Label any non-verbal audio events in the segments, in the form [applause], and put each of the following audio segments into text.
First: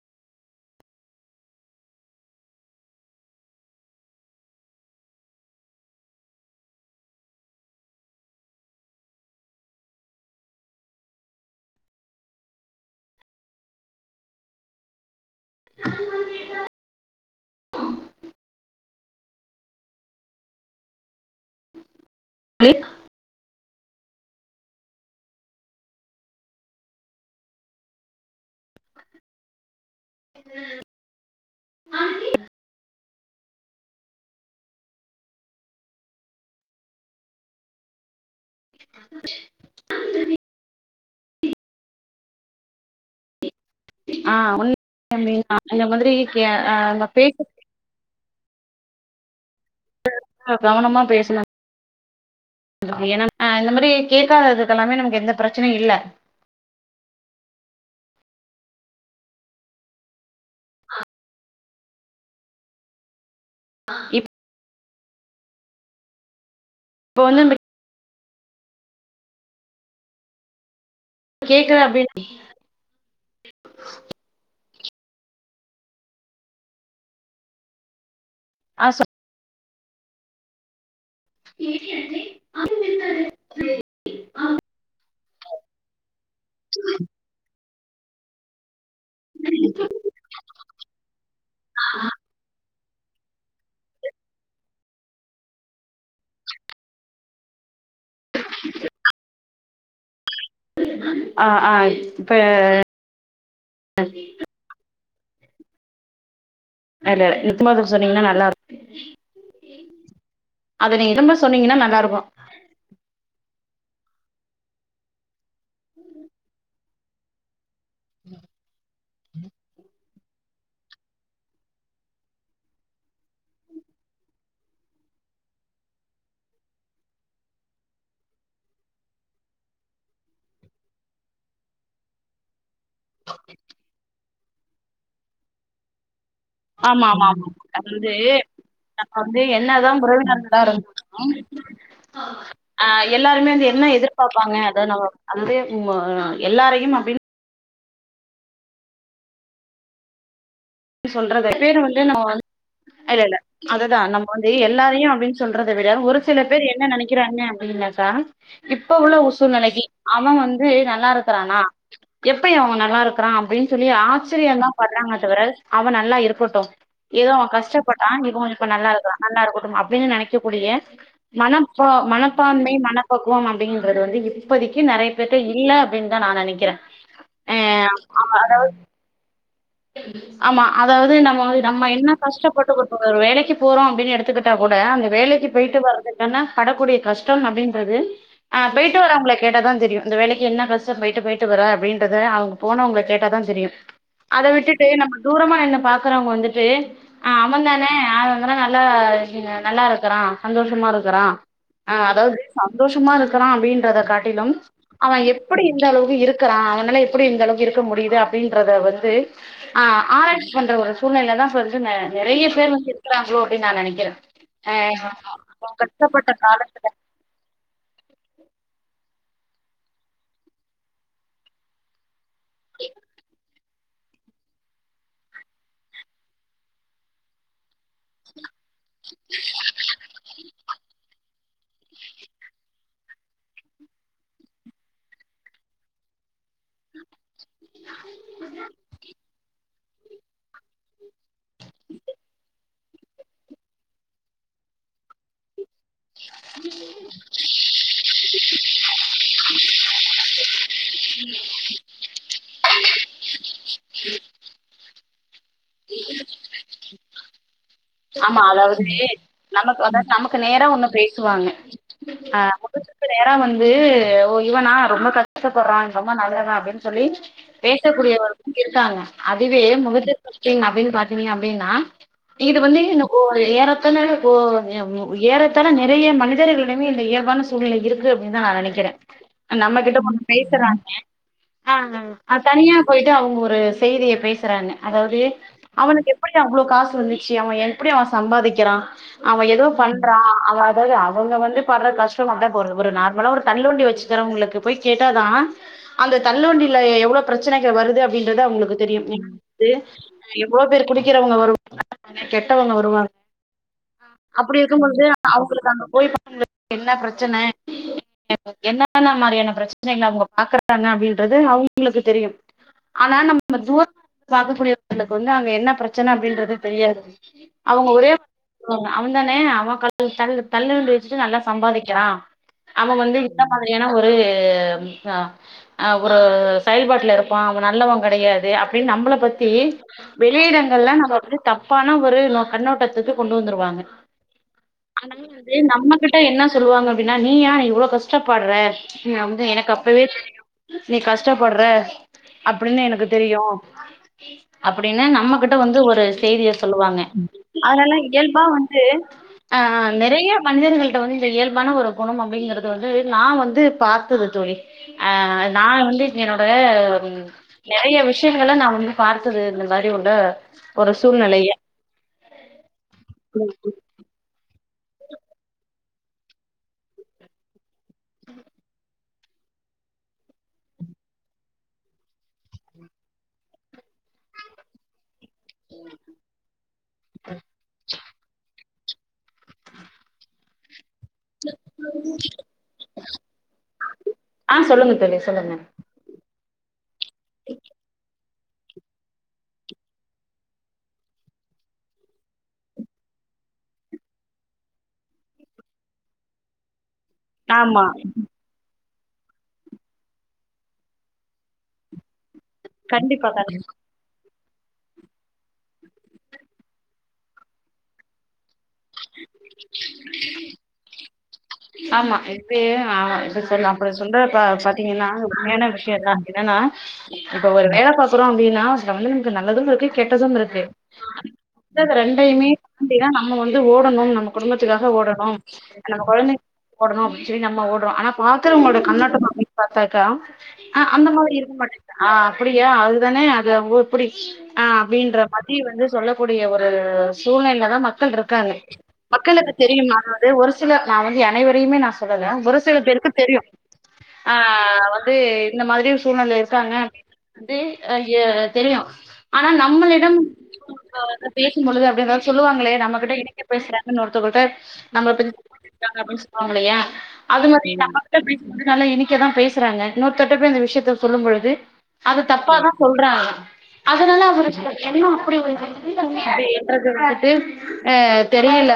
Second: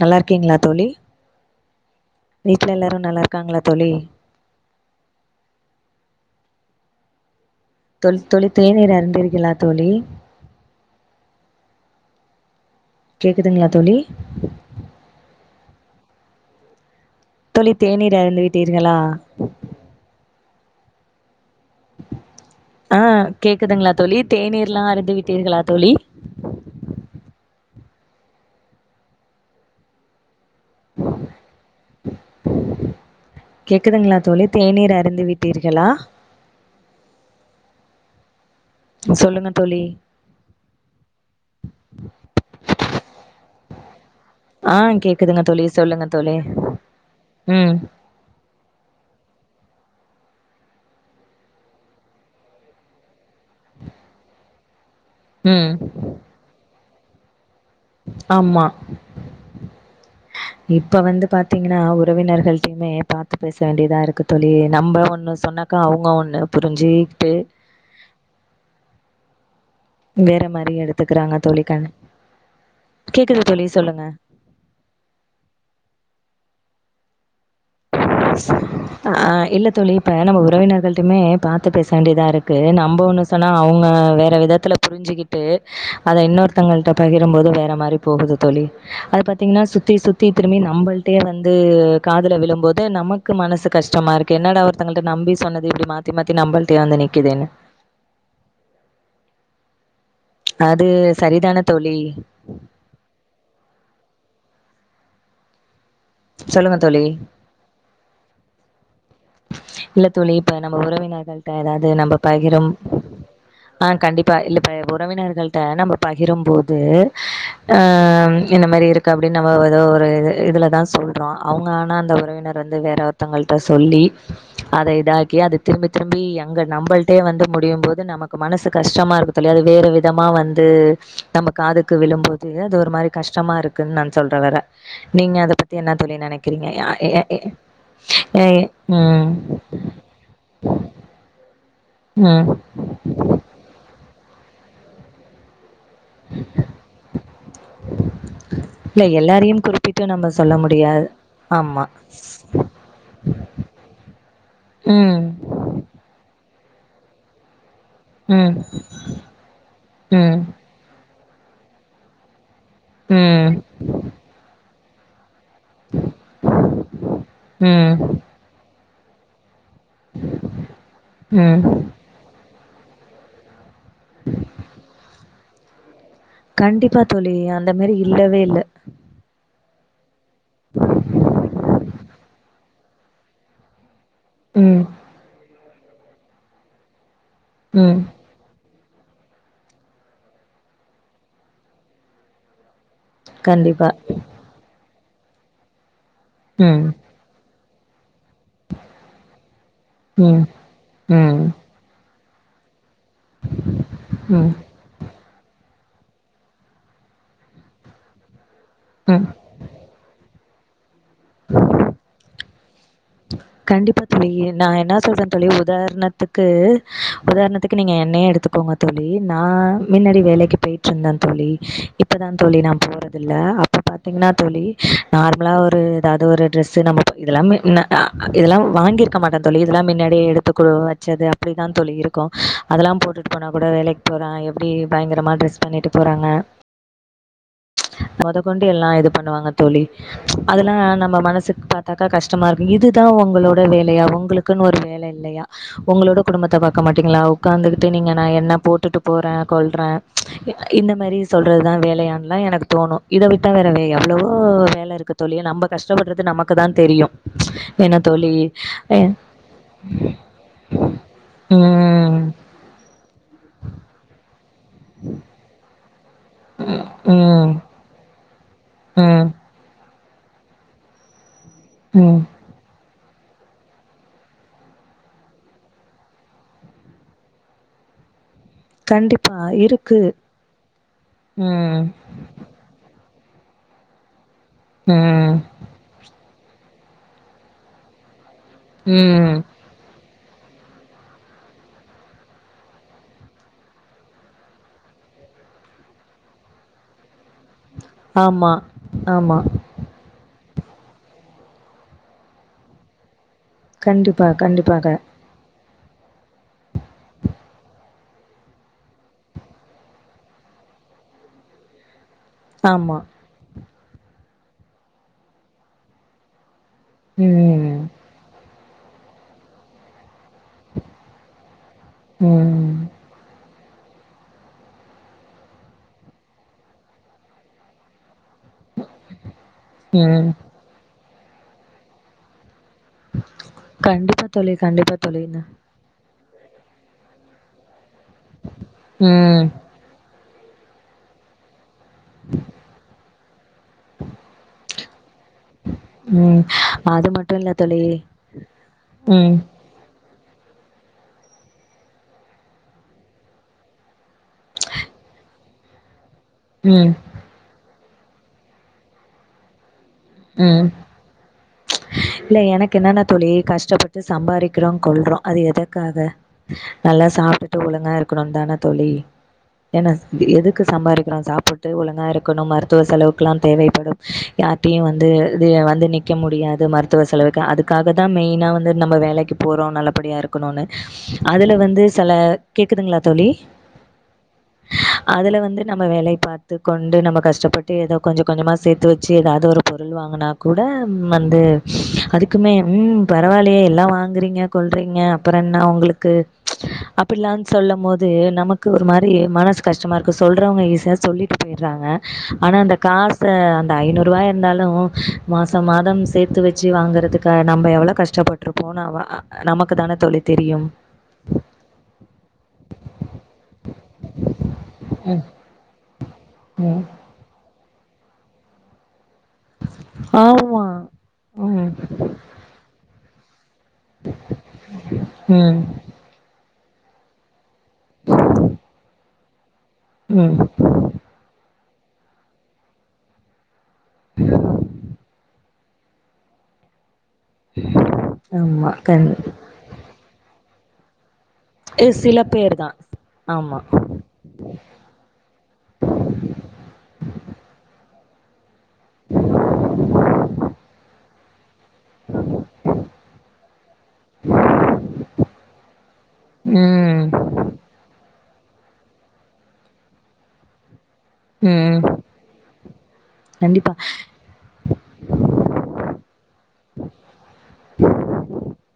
நல்லா இருக்கீங்களா தோழி வீட்ல எல்லாரு நல்லா இருக்காங்களா தோழி தொல் தோழி தேநீர் அறிந்தீர்களா தோழி கேக்குதுங்ளா தோழி தோழி தேநீர் அருந்து விட்டீர்களா தோழி ஆஹ் கேக்குதுங்ளா தோழி தேநீர்லா அறிந்து விட்டீர்களா தோழி இது கேக்குதுங்களா தோழி தேநீர் அருந்து விட்டீர்களா சொல்லுங்க தோழி ஆஹ் ஆ கேக்குதுங்க [inaudible] தோழி அங்க சொல்லுங்க மாதிரி் தோழி அந்த பேச ம் கவனமா பேசலா இந்த மாதிரி கேட்காததுக்கெல்லாமே எந்த ம் பிரச்சனையு இல்ல ஆமா இப்ப வந்து பாத்தீங்கன்னா உறவினர்கள்டையுமே பாத்து பேச வேண்டியதா இருக்கு இப்ப தோழி நம்ம ஒண்ணு சொன்னாக்கா அவங்க ஒண்ணு புரிஞ்சிட்டு வந்து நம்ம வேற மாரி எடுக்கு எடுத்துக்கிறாங்க தோழி கேக்குற அப்டின்னு கேக்குது தோழி சொல்லுங்க ஆ சொ ஆஹ் இல்ல தோழி இப்ப நம்ம உறவினர்கள் மட்டுமே பாத்து பேச வேண்டிதா இருக்கு நம்ம ஒன்னு சொன்னா அவுங்க வேற விதத்துல புரிஞ்சிக்கிட்டு அத இன்னொருத்தங்கள்ட பகிரும் போது வேற மாரி போகுது தோழி அது பாத்தீங்கன்னா சுத்தி சுத்தி திரும்பி நம்மள்ட்டயே வந்து காதுல விழும்போது து நமக்கு மனசு கஷ்டமா இருக்கு என்னடா ஒருத்தங்கள்ட நம்பி சொன்னது இப்டி மாத்தி மாத்தி நம்பள்டயே வந்து நிக்கிதேன்னு [inaudible] அது ஆ சரிதான ஆ தோழி இப்ப சொல்லுங்க தோழி இல்ல [unintelligible] சொன்னீங்கன்னா நல்லா இருக் இல்ல தோழி இப்ப நம்ம திரும்ப உறவினர்கள்ட சொன்னீங்கன்னா எதாது நல்லா நம்ம இருக்கு பகிரும் ஆஹ் கண்டிப்பா இல்ல இப்ப உறவினர்கள்ட நம்ம பகிரும் போது ஆஹ் இந்த மாரி இருக்கு அப்டின்னு நம்ம ஏதோ ஒரு இது இதுல தா சொல்றோ அவுங்க ஆனா அந்த உறவினர் வந்து வேற ஒருத்தங்கள்கிட்ட சொல்லி அத இதாக்கி அது திரும்பி திரும்பி அங்க நம்மள்டே வந்து முடியு போது நமக்கு மனசு கஷ்டமா இருக்கதுல்லையா அது வேற விதமா வந்து நம்ம காதுக்கு விழும்போது து அது ஒரு மாரி கஷ்டமா இருக்குன்னு நா சொல்றே வேற நீங்க அத பத்தி என்ன தோழி நெனைக் கிறீங்க நா ஆமா எ ஆமா எ ஆமா அது வந்து எ நம்ம வந்து ம் என்னதா உறவினர்ங்களா இருந்தாலும் ம் ஆஹ் எல்லாருமே வந்து என்ன எதிர் பாப்பாங்க அது நம்ம அது வந்து உம் எல்லாரையு அப்டின்னு இல்ல எல்லாரையு குறிப்பிட்டு நம்ம சொல்ல முடியாது சொல்றத பேரு ஆமா வந்து நம்ம இல்ல இல்ல அதுதா நம்ம வந்து எல்லாரையு ம் அப்டின்னு சொல்றத விட ஒரு சில பேர் என்ன நெனைக்கிறாங்க அப்டின் நா சொல் ம் டா இப்ப உள்ள உ சூழ்நிலைக்கு ம் அவன் வந்து நல்லா இரு ருக்கறானா எப் பயு அவ நல்லா இருக்கறா ம் அப்டின்னு சொல்லி ஆச்சரியம்தா படுறாங்க தவிற அவன் நல்லா இருக்கட்டும் ஏதோ அவ ம் கஷ்டப்பட்டான் இவ இப்ப நல்லா இரு றா நல்லா இருக்கட்டு அப்டின்னு நெனைக்கக்கூடிய ம் மனப்ப மனப்பான்மை மன பக்குவம் அப்டிங்கறது வந்து இப்போதிக்கு நெறைய பேருட்ட இல்ல அப்டின்னு தா நா நெனைக்கிறே கண்டிப்பா தோழி ஆ அந்த மாரி இல்லவே இல்ல ஆமா அதாவது நம்ம வ நம்ம என்ன கஷ்ட போட்டு ஒரு வேலைக்கு போறோ அப்படின்னு டுத்துக்கிட்டா கூட ம் அந்த வேலைக்கு போயிட்டு வரதுக்குன்னா படக்கூடிய கஷ்ட டம் அப்படின்றது ம் அ போயிட்டு வரவங்கல கேட்ட தா தெரியு இந்த வேலைக்கு என்ன கஷ்டம் போயிட்டு போயிட்டு வர அப்படின்றறது அவங்க போனவங்களுக் கேட்டாதா தெரியு கண்டிப்பா போய்ட்டு நம்ம தூரமா நின்னு பார்த் றவங்க வந்துட்டு ம் ஆம்மா தானே ஆ நல்லா இருக்குங்க நல்லா இருக்கறா ம் சந்தோஷமா இருக்கறா ம் ஆ அதாவது சாம் சந்தோஷமா இருக்கிறா அப்படின்றத காட்டிலும் ம் அவ எ எப்படி இந்தளவுக்கு இருக்கிறா அவனால எப்படி இந்தளவுக்கு இருக்க முடியுது அப்டின்னு றத வந்து ம் ஆ ஆ ஆராய்ச்சி பண்ற ஒரு சூழ்நிலை தா இப்ப வந்து நெறைய பேரு வந் கண்டிப்பா தோழி நா என்ன சொல்றே தோழி ஆ கஷ்டப்பட்ட உதாரணத்துக்கு காலத்துல உதாரணத்துக்கு நீங்க என்னயே எடுத்துக் க்கோங்க தோழி நா மின்னாடி வேலைக்கு போயிட்டுருந்தே தோழி இப் இப்பதா தோழி நா போறதில்ல இப்போ பாத்தீங்கன்னா தோளி நார்மலா ஒரு ஏதாவது ஒரு ட்ரெஸ்ஸு நம்ம இதெல்லாமேன இதெல்லாம் வாங்கியிருக்க மாட்டே தோளி இதெல்லா முன்னாடி எடுத்துக்க வச்சது அப்படிதா தோளி இருக்கு அதெல்லாம் போட்டுட்டு போனா கூட வேலைக்கு போற எப்படி பயங்கரமா டிரஸ் பண்ணிட்டு போறாங்க ம்ச் மொதகொண்டு எல்லா இது பண்ணுவாங்க அதல்லா நம்ம மனசுக்கு பாக்க கஷ்டமா இரு இதுதா உங்களோட வேலையா உங்களுக்குன்னு ஒரு வேலை இல்லையா உங்களோடய குடும்பத்தை பாக்க மாட்டிங்களா உட்காந்துக்கிட்டு நீங்க நா என்ன போட்டுட்டு போகிறே கொல்கிறே இந்த மாதிரி சொல்கிறது தா வேலையான்லாம் எனக்கு தோணும் இதை விட்டு தான் வேறு வே எவ்வளவோ வேலை இருக்குது தோளி நம்ம கஷ்டப்படுறது நமக்கு தா தெரியு [inaudible] ஆமா அதாவது நமக்கு அதாவது நமக்கு நேரா ஒண்ணு பேசுவாங்க ம். ஆ முதுகுக்கு நேர வந்து இவனா ரொம்ப கஷ்டப்பறா ரொம்ப நல்லதா அப்டின்னு சொல்லி ம். பேசக்கூடியவர் இருக்காங்க ம். அதுவே முகத்து ங்கின் அப்டின் பாத்தீங்க அப் அப்டின்னா ம். வந்து இந்த கு ஏறத்தாழ கொ ஏறத்தாழ நிறைய மனிதர்களிடமே இந்த இயல்பான சூழ்நிலை இருக்கு குன் தா நா நெனைக்கிறே கண்டிப்பா நம்மகிட்ட இருக்கு. கொஞ்ச பேசுறாங்க ம். ஆ தனியா போயி து அவங்க ஒரு செய்திய பேஸ் றாங்க அதாவது ம். அவனுக்கு எப்டிங்க அவ்ளோ காஸ் வந்து சு அவெ எப்டி அவெ சம்பாதிக்கிறா ம். அவெ ஏதோ பண் றா அதாது அவங்க வந்து படுற கஷ்டம் [unintelligible] போற ஒரு நார்மலா ஒரு தள்ளு வண்டி வச்சு தரவங்களுக்கு போய் கேட்டாதா அந்த தள்ளுவண்டில எவ்ளோ பிரச் ச்சனைக்கு வருது அப்டின்றத ஆமா, அவங்களுக்கு தெரியு ஆமா. [inaudible] எவ்ளோ பேர் குடிக்கிறவங்க வருவ கெட்டவங்க வருவாங் கண்டிப்பா, அப்டி கண்டிப்பாக. இருக்கும்பொழுது அவங்களுக்கு அங்க போய் என்ன பிரச்சன என்னன்ன மாரியான பிரச்சனைகள அவங்க பாக்குறாங்க அப்டின்றது அவங்களுக்கு தெரியும் ஆமா. ஆனா நம்ம தூ பாக்கக்கூடியவங்களுக்கு வந்து அங்க என்ன பிரச்சன அப்படின்றது தெரியாது ம், அவங்க ஒரே அவன் தானே அவ [inaudible] தள்ளு வண்டி வச்சுட்டு நல்லா சம்பாதிக்கிறா ம், அவெ வந்து பையனா ஒரு அ ஒரு செயல்பாட்டுல இருப்பா அவெ நல்லவெ கெடையாது து அப்டின்னு நம்மள பத்தி ம். வெளியிடங்கள்ல நம்ம வந்து தப்பான ஒரு நோக் கண்ணோட் த்துக்கு கொண்டு வந்துருவாங்க கண்டிப்பா தோழி, கண்டிப்பா தோழி. அனால ந வந்து நம்ம மல்ட்ட என்ன சொல்லுவாங்க அப்டினா நீ ஏ இவ்ளோ கஷ் கஷ்டப்பட்ற வந்து ம், எனக்கு அப்பவே [inaudible] நீ கஷ்டப்பட்ற அப்டினு எனக்கு தெரியு அப்டின் ன்னு நம்மகிட்ட வந்து ஒரு ம். செய்திய சொல்லுவாங்க அது மட்டும் இல்ல தோழி. அதனால இயல்பா வந்து ம், ஆ நெறைய மனிதர்களிட்ட வந்து இந்த இயல்பான ஒரு குணம் அப்டிங்கறது வந்து நா வந்து பாத்தது தோழி அ நா வந்து என்னோட ம் நறைய விஷ்யங்கள நா வந்து பார்த்தது இல்ல முன்னாடி உள்ள ம். ஒரு சூழ்நிலைய இல்ல எனக்கு என்னன்னா தோழி கஷ்டப்பட்டு சம்பாரிக் க்றோ கொள்றோ அது எதக்காக நல்லா சாப்ட்டுட்டு ஒழுங்கா இருக்கணுன் தான தோழி என்ன எதுக்கு சம்பாரிக்கிறோ சாப்புட்டு ஒழுங்கா இருக்கணும் மருத்துவ செலவுக்குலா தேவைப்படும் யார் நீ வந்து து வந்து நிக்க முடியாது மருத்துவ செலவுக்கு அதுக்காக தா மெயினா வந்து நம்ம வேலைக்கு போறோ நல்லபடியா இருக்கணுன்னு அதுல வந்து செல கேக்குதுங்களா தோழி ஆ சொல்லுங்க தோழி அதுல சொல்லுங்க வந்து நம்ம வேலைய பாத் து கொ நிண்டு நம்ம கஷ்டப்பட்டு ஏதோ கொஞ்சோ கொஞ்சமா சேத்து வச்சி ஏதாவது ஒரு பொருள் வாங்குனா கூட வந்து அதுக்குமே ம் பரவால்லயே எல்லா வாங்குறீங்க கொள்றீங்க அப்பறோ என்ன உங்களுக்கு அப் பிட்லாம் ஆமா சொல்லம்போது நமக்கு ஒரு மார் ரி மனசு கஷ்டமா இருக்கு சொல்றவங்க ஈசியா சொல்லிட்டு போயிட்றாங்க ஆனா அந்த காச கண்டிப்பா கண்டி அந்த ஐநூறுவாய இருந்தாலு மாசோ மாதம் சேத்து வச்சி வாங்கறதுக்கா நம்ப எவ்ளோ கஷ்டப்பட்ருப் போனாவா நமக்கு தான தோழி தெரியும் ஆமா எப்டியு ஆ இப்பிடி சொல் அப்பிடி சொல்றப்ப பாத்தீங்கன்னா ம் உண்மையான விஷ்யோ தா என்னன்னா ம் இப்ப ஒரு வேல பாக்குறோ அப்டின்னா அதுல வந்து நம் நல்லதும் இருக்கு கெட்டதும் இருக்கு ஆமா ம் இந்த ரெண்டையுமே தாண்டிதா நா அந்த மாரி ஓடணும் நம்ம குடும்பத்துக்காக ஓடணும் ம் நம்ம கொழந்தை ஓடணு அப்டின்னு சொல்லி நம்ம ஓடுறோ ஆனா பாக்குறவங்களோட கண்ணோட்டம் பாத் பாத்தாக்கா ம் ஆ அந்த மாதிரி இருக்க மாட் ஆ அப்டியா அதுதானே அது ஊ அப்டி ஆ அப்டின்ற மாரி சுத்தி வந்து சொல்லக்கூடிய ஒரு சூழ்நெலேல தா மக்கள் இருக்காங்க ஆமா கண் மக்களுக்கு தெரியுமா ஒரு சில நா வந்து அனைவரையுமே நா இது சில சொல்லல ஒரு பேர் தா சில பேருக்கு தெரியும் ஆமா ஆ வந்து இந்த மாதிரி சூழ்நெல இருக்காங்க வந்து ஆ ஏ தெரியும் ஆனா நம்மளிடம் பேசும்பொழுது அப்டி எதாது சொல்லுவாங்களே நம்மகிட்ட இனிக்க பேசுறாங்கன்னு ஒருத்தகங்கள்ட்ட நம்ம ட்டாங்க அப்படின் சொல்வாங்க இல்லயா ம் அது மாதிரி [unintelligible] நல்லா இனிக்கதா பேசறாங்க இன்னொருத்தர்ட்ட போய் அந்த விஷயத்த சொல்லும் பொழுது ம் அது தப்பாதா சொல்றாங்க கண்டிப்பா அதனால அவரு என்ன அப்படி ஒரு அப்டின்றத விட்டுட்டு அ தெரியல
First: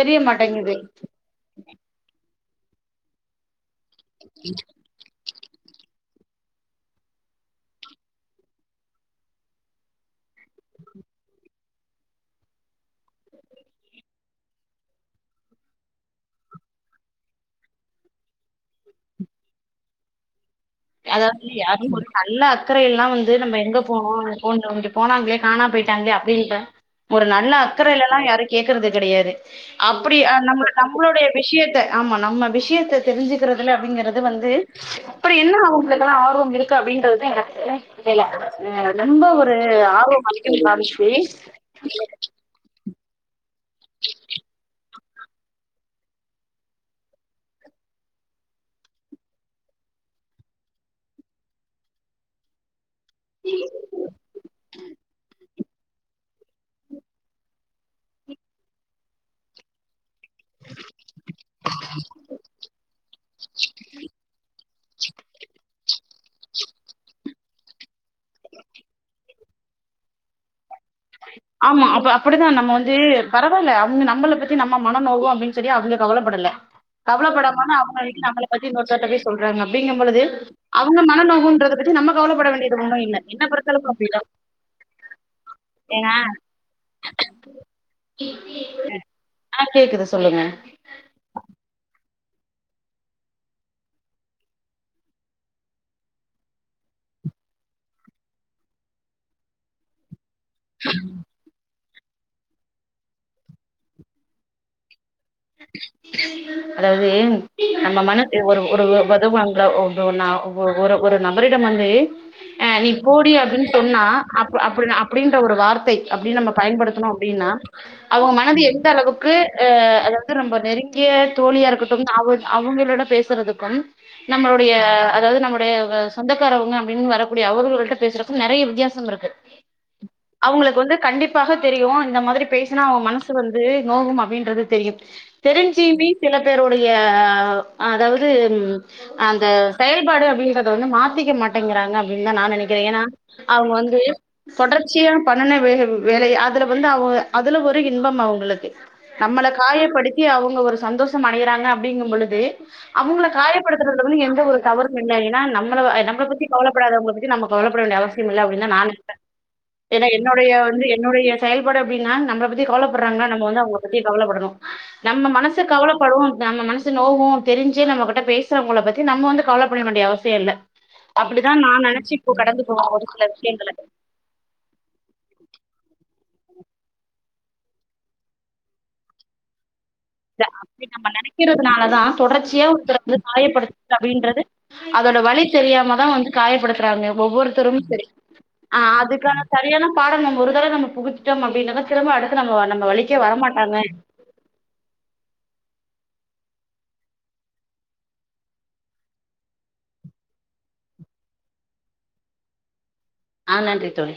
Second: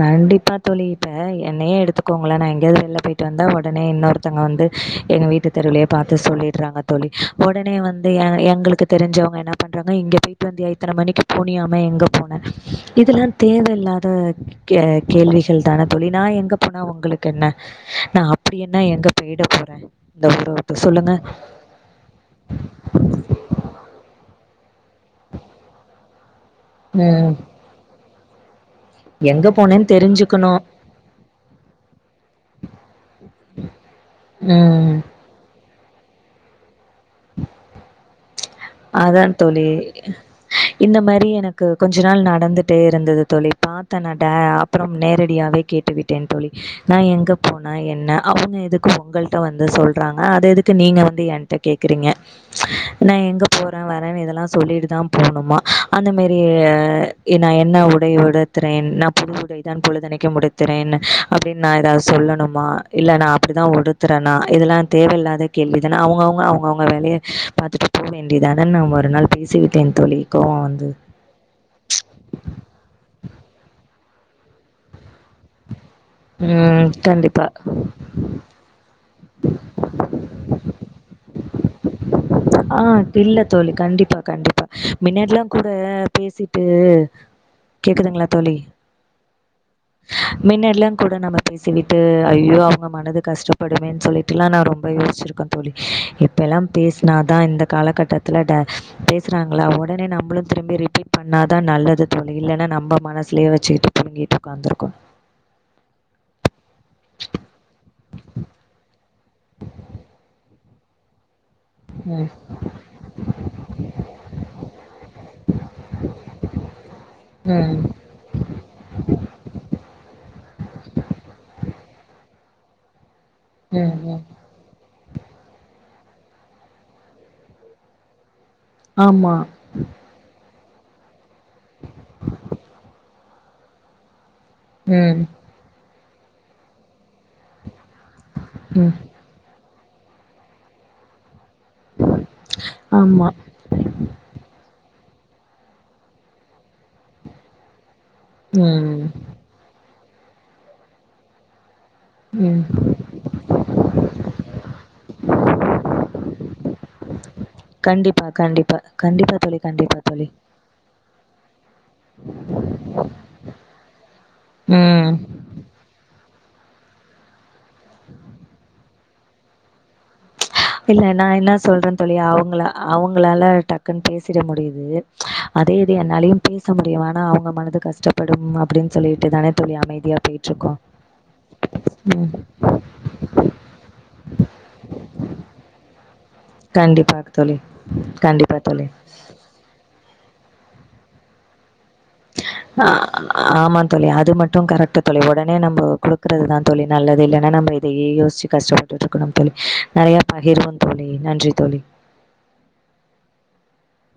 தெரிய கண்டிப்பா மாட்டேங்குது தோழி இப்ப என்னையே எடுத்துக்கோங்களே நா எங்கயாவது வெளில போயிட்டு வந்தா ஒட னே இன்னொருத்தங்க வந்து எங்க வீட்டு தெருலயே பாத்து சொல்லிடுறாங்க தோழி உடனே வந்து எ எங்களுக்கு தெரிஞ்சவங்க என்ன பண்றாங்க இங்க போயிட்டு வந்தயா இத்தனை மணிக்கு போனியாமே எங்க போனே இதெல்லா தேவையில்லாத கே கேள்விகள் தான தோழி நா எங்க போனா உங்களுக்கென்ன நா அப்படி என்ன எங்க போயிட போறே இந்த ஊரவி அதாவது வந்து யாரும் ஒரு நல்ல அக்கறையெல்லா வந்து நம்ம எங்க போனோ அங்க போன்னு வந்து போனாங்ளே காணாம் போயிட்டாங்ளே அப்டின்ற ஒரு ம் நல்ல அக்கறைல லா யாரு கேக்கறது கெடையாது எங்க போனேன்னு அப்படி தெரிஞ்சுக்கணு நம் நம்மளுடைய விஷயத்த ஆமா நம்ம விஷயத்த தெரிஞ்சுக்கிறதுல அப்படிங்கறது வந்து ம் அப்படி என்ன உங்களுக்கெல்லா ஆர்வம் இரு இருக்கு அப்படின்றதா எனக்குமே புரில அதான் தோழி இந்த காமிச்சு மாரி எனக்கு கொஞ்ச நாள் நடந்துட்டே இருந்தது தோழி பார்த்தனட அப்புறம் நேரடியாவே கேட்டுவிட்டேன் தோழி நா எங்க போனா என்ன அவங்க எதுக்கு உங்கள்ட்ட வந்து சொல்றாங்க அத எதுக்கு நீங்க வந்து என்கிட்ட கேக்குறீங்க நா எங்க அந்த மாரி நான் என்ன உடை உடுத்துறேன் நான் புது உடைதான் பொழுத கி முடித்துறேன்னு அப்டின் நா ஏதாது சொல்லணுமா இல்ல நா அப்டிதா உடுத்துறேன்னா இதெல்லாம் தேவையில்லாத கேள்வி தான அவங்கவுங்க அவங்கவுங்க வேலைய பாத்தட்டு போவேன் ண்டிதானன் நா ஒரு நாள் பேசிவிட்டேன் தோழி கோவோ வந்து ஆமா அங்க அப்படிதான் நம்ம வந்து பரவாயில்ல அவங்க நம்மள பத்தி நம்ம மன நோவோம் அப்டின் சொல்லி அவங்க கவலப்படல கண்டிப்பாக கவலப்படாமனா அவுங்க வீட்ல நம்மள பத்தி இன்னொருதர்ட்ட பேஸ் சொல்றாங்க அப்டீங்கம் பொழுது அவ் ஒங்க மன நோகுன்றத பத்தி நம்ம கவலப்பட ஆ வேண்டியது ஒன்னு இல்ல தில்ல என்ன தோழி பொறுத்தளவுக்கு கண்டிப்பா அப்டிதா கண்டிப்பா மின்னாடில்லா கு ட ஏங்க பேசிட்டு கேக்குதுங்களா தோழி ஆ கேக்குது சொல்லுங்க மின்னடில்லாங் கூட நம்ம பேசிவிட்டு து ஐயோ அவங்க மனது கஷ்டப்படுமேன் சொல்லிட்டெல்லா நா ரொம்ப யோஸ்ச்சிருக்கேன் தோழி இப்பெல்லாம் பேஸ் நா தா இந்த காலகட்டத்துல ட பேசுறாங்களா ஒடனே நம்ளு திரும்பி ரிபீட் பண்ணாதா நல்லது தோழி இல்லன்னா நம்ப மனசுலேயே வச்சிகிட்டு புழுங்கிட்டு உக்காந்துருக்கோ அதாவது நம்ம மன ஒரு ஒரு வருவாங்களா ஒரு நா ஒரு ஒரு நபரிடம் வந்து ம். அ நீ போடி அப்டினு சொன்னா அப் அப்டின அப்டின்ற ஒரு வார்த்தை அப்டி நம்ம பயன்படுத்துனோ அப்டின்னா ம். அவங்க மனது எந்த அளவுக்கு அ அதாவது நெருங்கிய தோழியா இருக்கட்டும் அவ அவங்களோட பேச் றதுக்கும் ம். ம். நம்மளுடைய அதாவது நம்முடைய ஆ சொந்தக்காரவங்க அப்டின்னு வரக்கூடிய அவர்களு கிட்ட பேசுற கு நெறைய வித்தியாசம் இருக்கு ஆமா. அவங்களுக்கு வந்து கண்டிப்பாக தெரியு இந்த மாதிரி பேசுனா அவ மனசு வந்து நோகும் அப்டின்றது தெ ம். தெரிஞ்சியிமே சில பேருடைய அ அதாவது ம் அந்த செயல்பாடு அப்டின்றத வந்து மாத்திக்க மாட் டேங்கிறாங்க அப்டின்னு தா நா நெனைக்கிறே ஏன்னா ஆமா. அவங்க வந்து தொடர் சியா பண்ணன வேல வேலை அதுல வந்து அவ் அதுல ஒரு இ இன்பம் அவங்களுக்கு ம். நம்மளுக் காயப்படுத்தி அவங்க ஒரு சந்தோஷம் அடையிறாங்க அப் டிங்கும் பொழுது ம். அவங்கள காயப்படுத்துறதுல வந்து எந்த ஒரு தவறும் இல்ல ஏன்னா நம்மளவ நம்மள பத்தி கவலப்படாதவங்கள பத்தி நம்ம கவலபடவேண்டிய கண்டிப்பா, அவசியம் இல்ல அப்டின்தா கண்டிப்பா. நா நெனப்பே கண்டிப்பா தோழி, கண்டிப்பா ஏன்னா தோழி. என்னுடைய வந்து என்னுடைய செயல்பாடு அப்டின்னா நம்மள பத்தி கவலபடுறாங்கன்னா நம்ம வந்து அவங்கள பத்தி கவலைப்படணு ம். நம்ம மனசு கவலப்படு நம்ம மனசு நோகு தெரிஞ்சே நம்ம கிட்ட பேசுறவங்கள பத்தி நம்ம வந்து கவல பட வேண்டிய அவ இல்ல நா என்ன சொல்றே தோழி இப்போ அவங்கள கடந்து போவேன் ஒரு சில அவங்களால விஷயங்கள. டக்குன்னு பேசிட முடியுது அதே இது என்னாலயு பேச முடியு ஆனா அவங்க மனது கஷ்டப்படும் அப்டின்னு சொல்லிட்டு தானே தோழி அமை இல்ல அப்டி நம்ம நெனைக்கிறதுனாலதா ம் தொடர்ச்சியா ஒருத்தர வந்து காயப்படுத்து அப்டின்றது அதோட வலி தெரியாம தா வந்து காயப்படுத்துறாங்க கண்டிப்பா தோழி ஒவ்வொருத்தரும் சரி கண்டிப்பா தோழி ஆஹ் அதுக்கான சரியான பாடம் நம்ம ஒரு தடவ நம்ம புகுத்திட்டோம் அப்டினதா ச்ச ஆ ஆமா தோழி அது மட்டோ கரெக்ட்டு தோழி ஒடனே நம்போ குடுக்கறதுதா தோழி நல்லது இல்லனா நம்ப இதையே யோஸ்ச்சி கஷ்டப்பட்டுட்டு இருக்கணும் தோழி நிறைய பகிரிவோ தோழி நன்றி தோழி ஆ நன்றி தோழி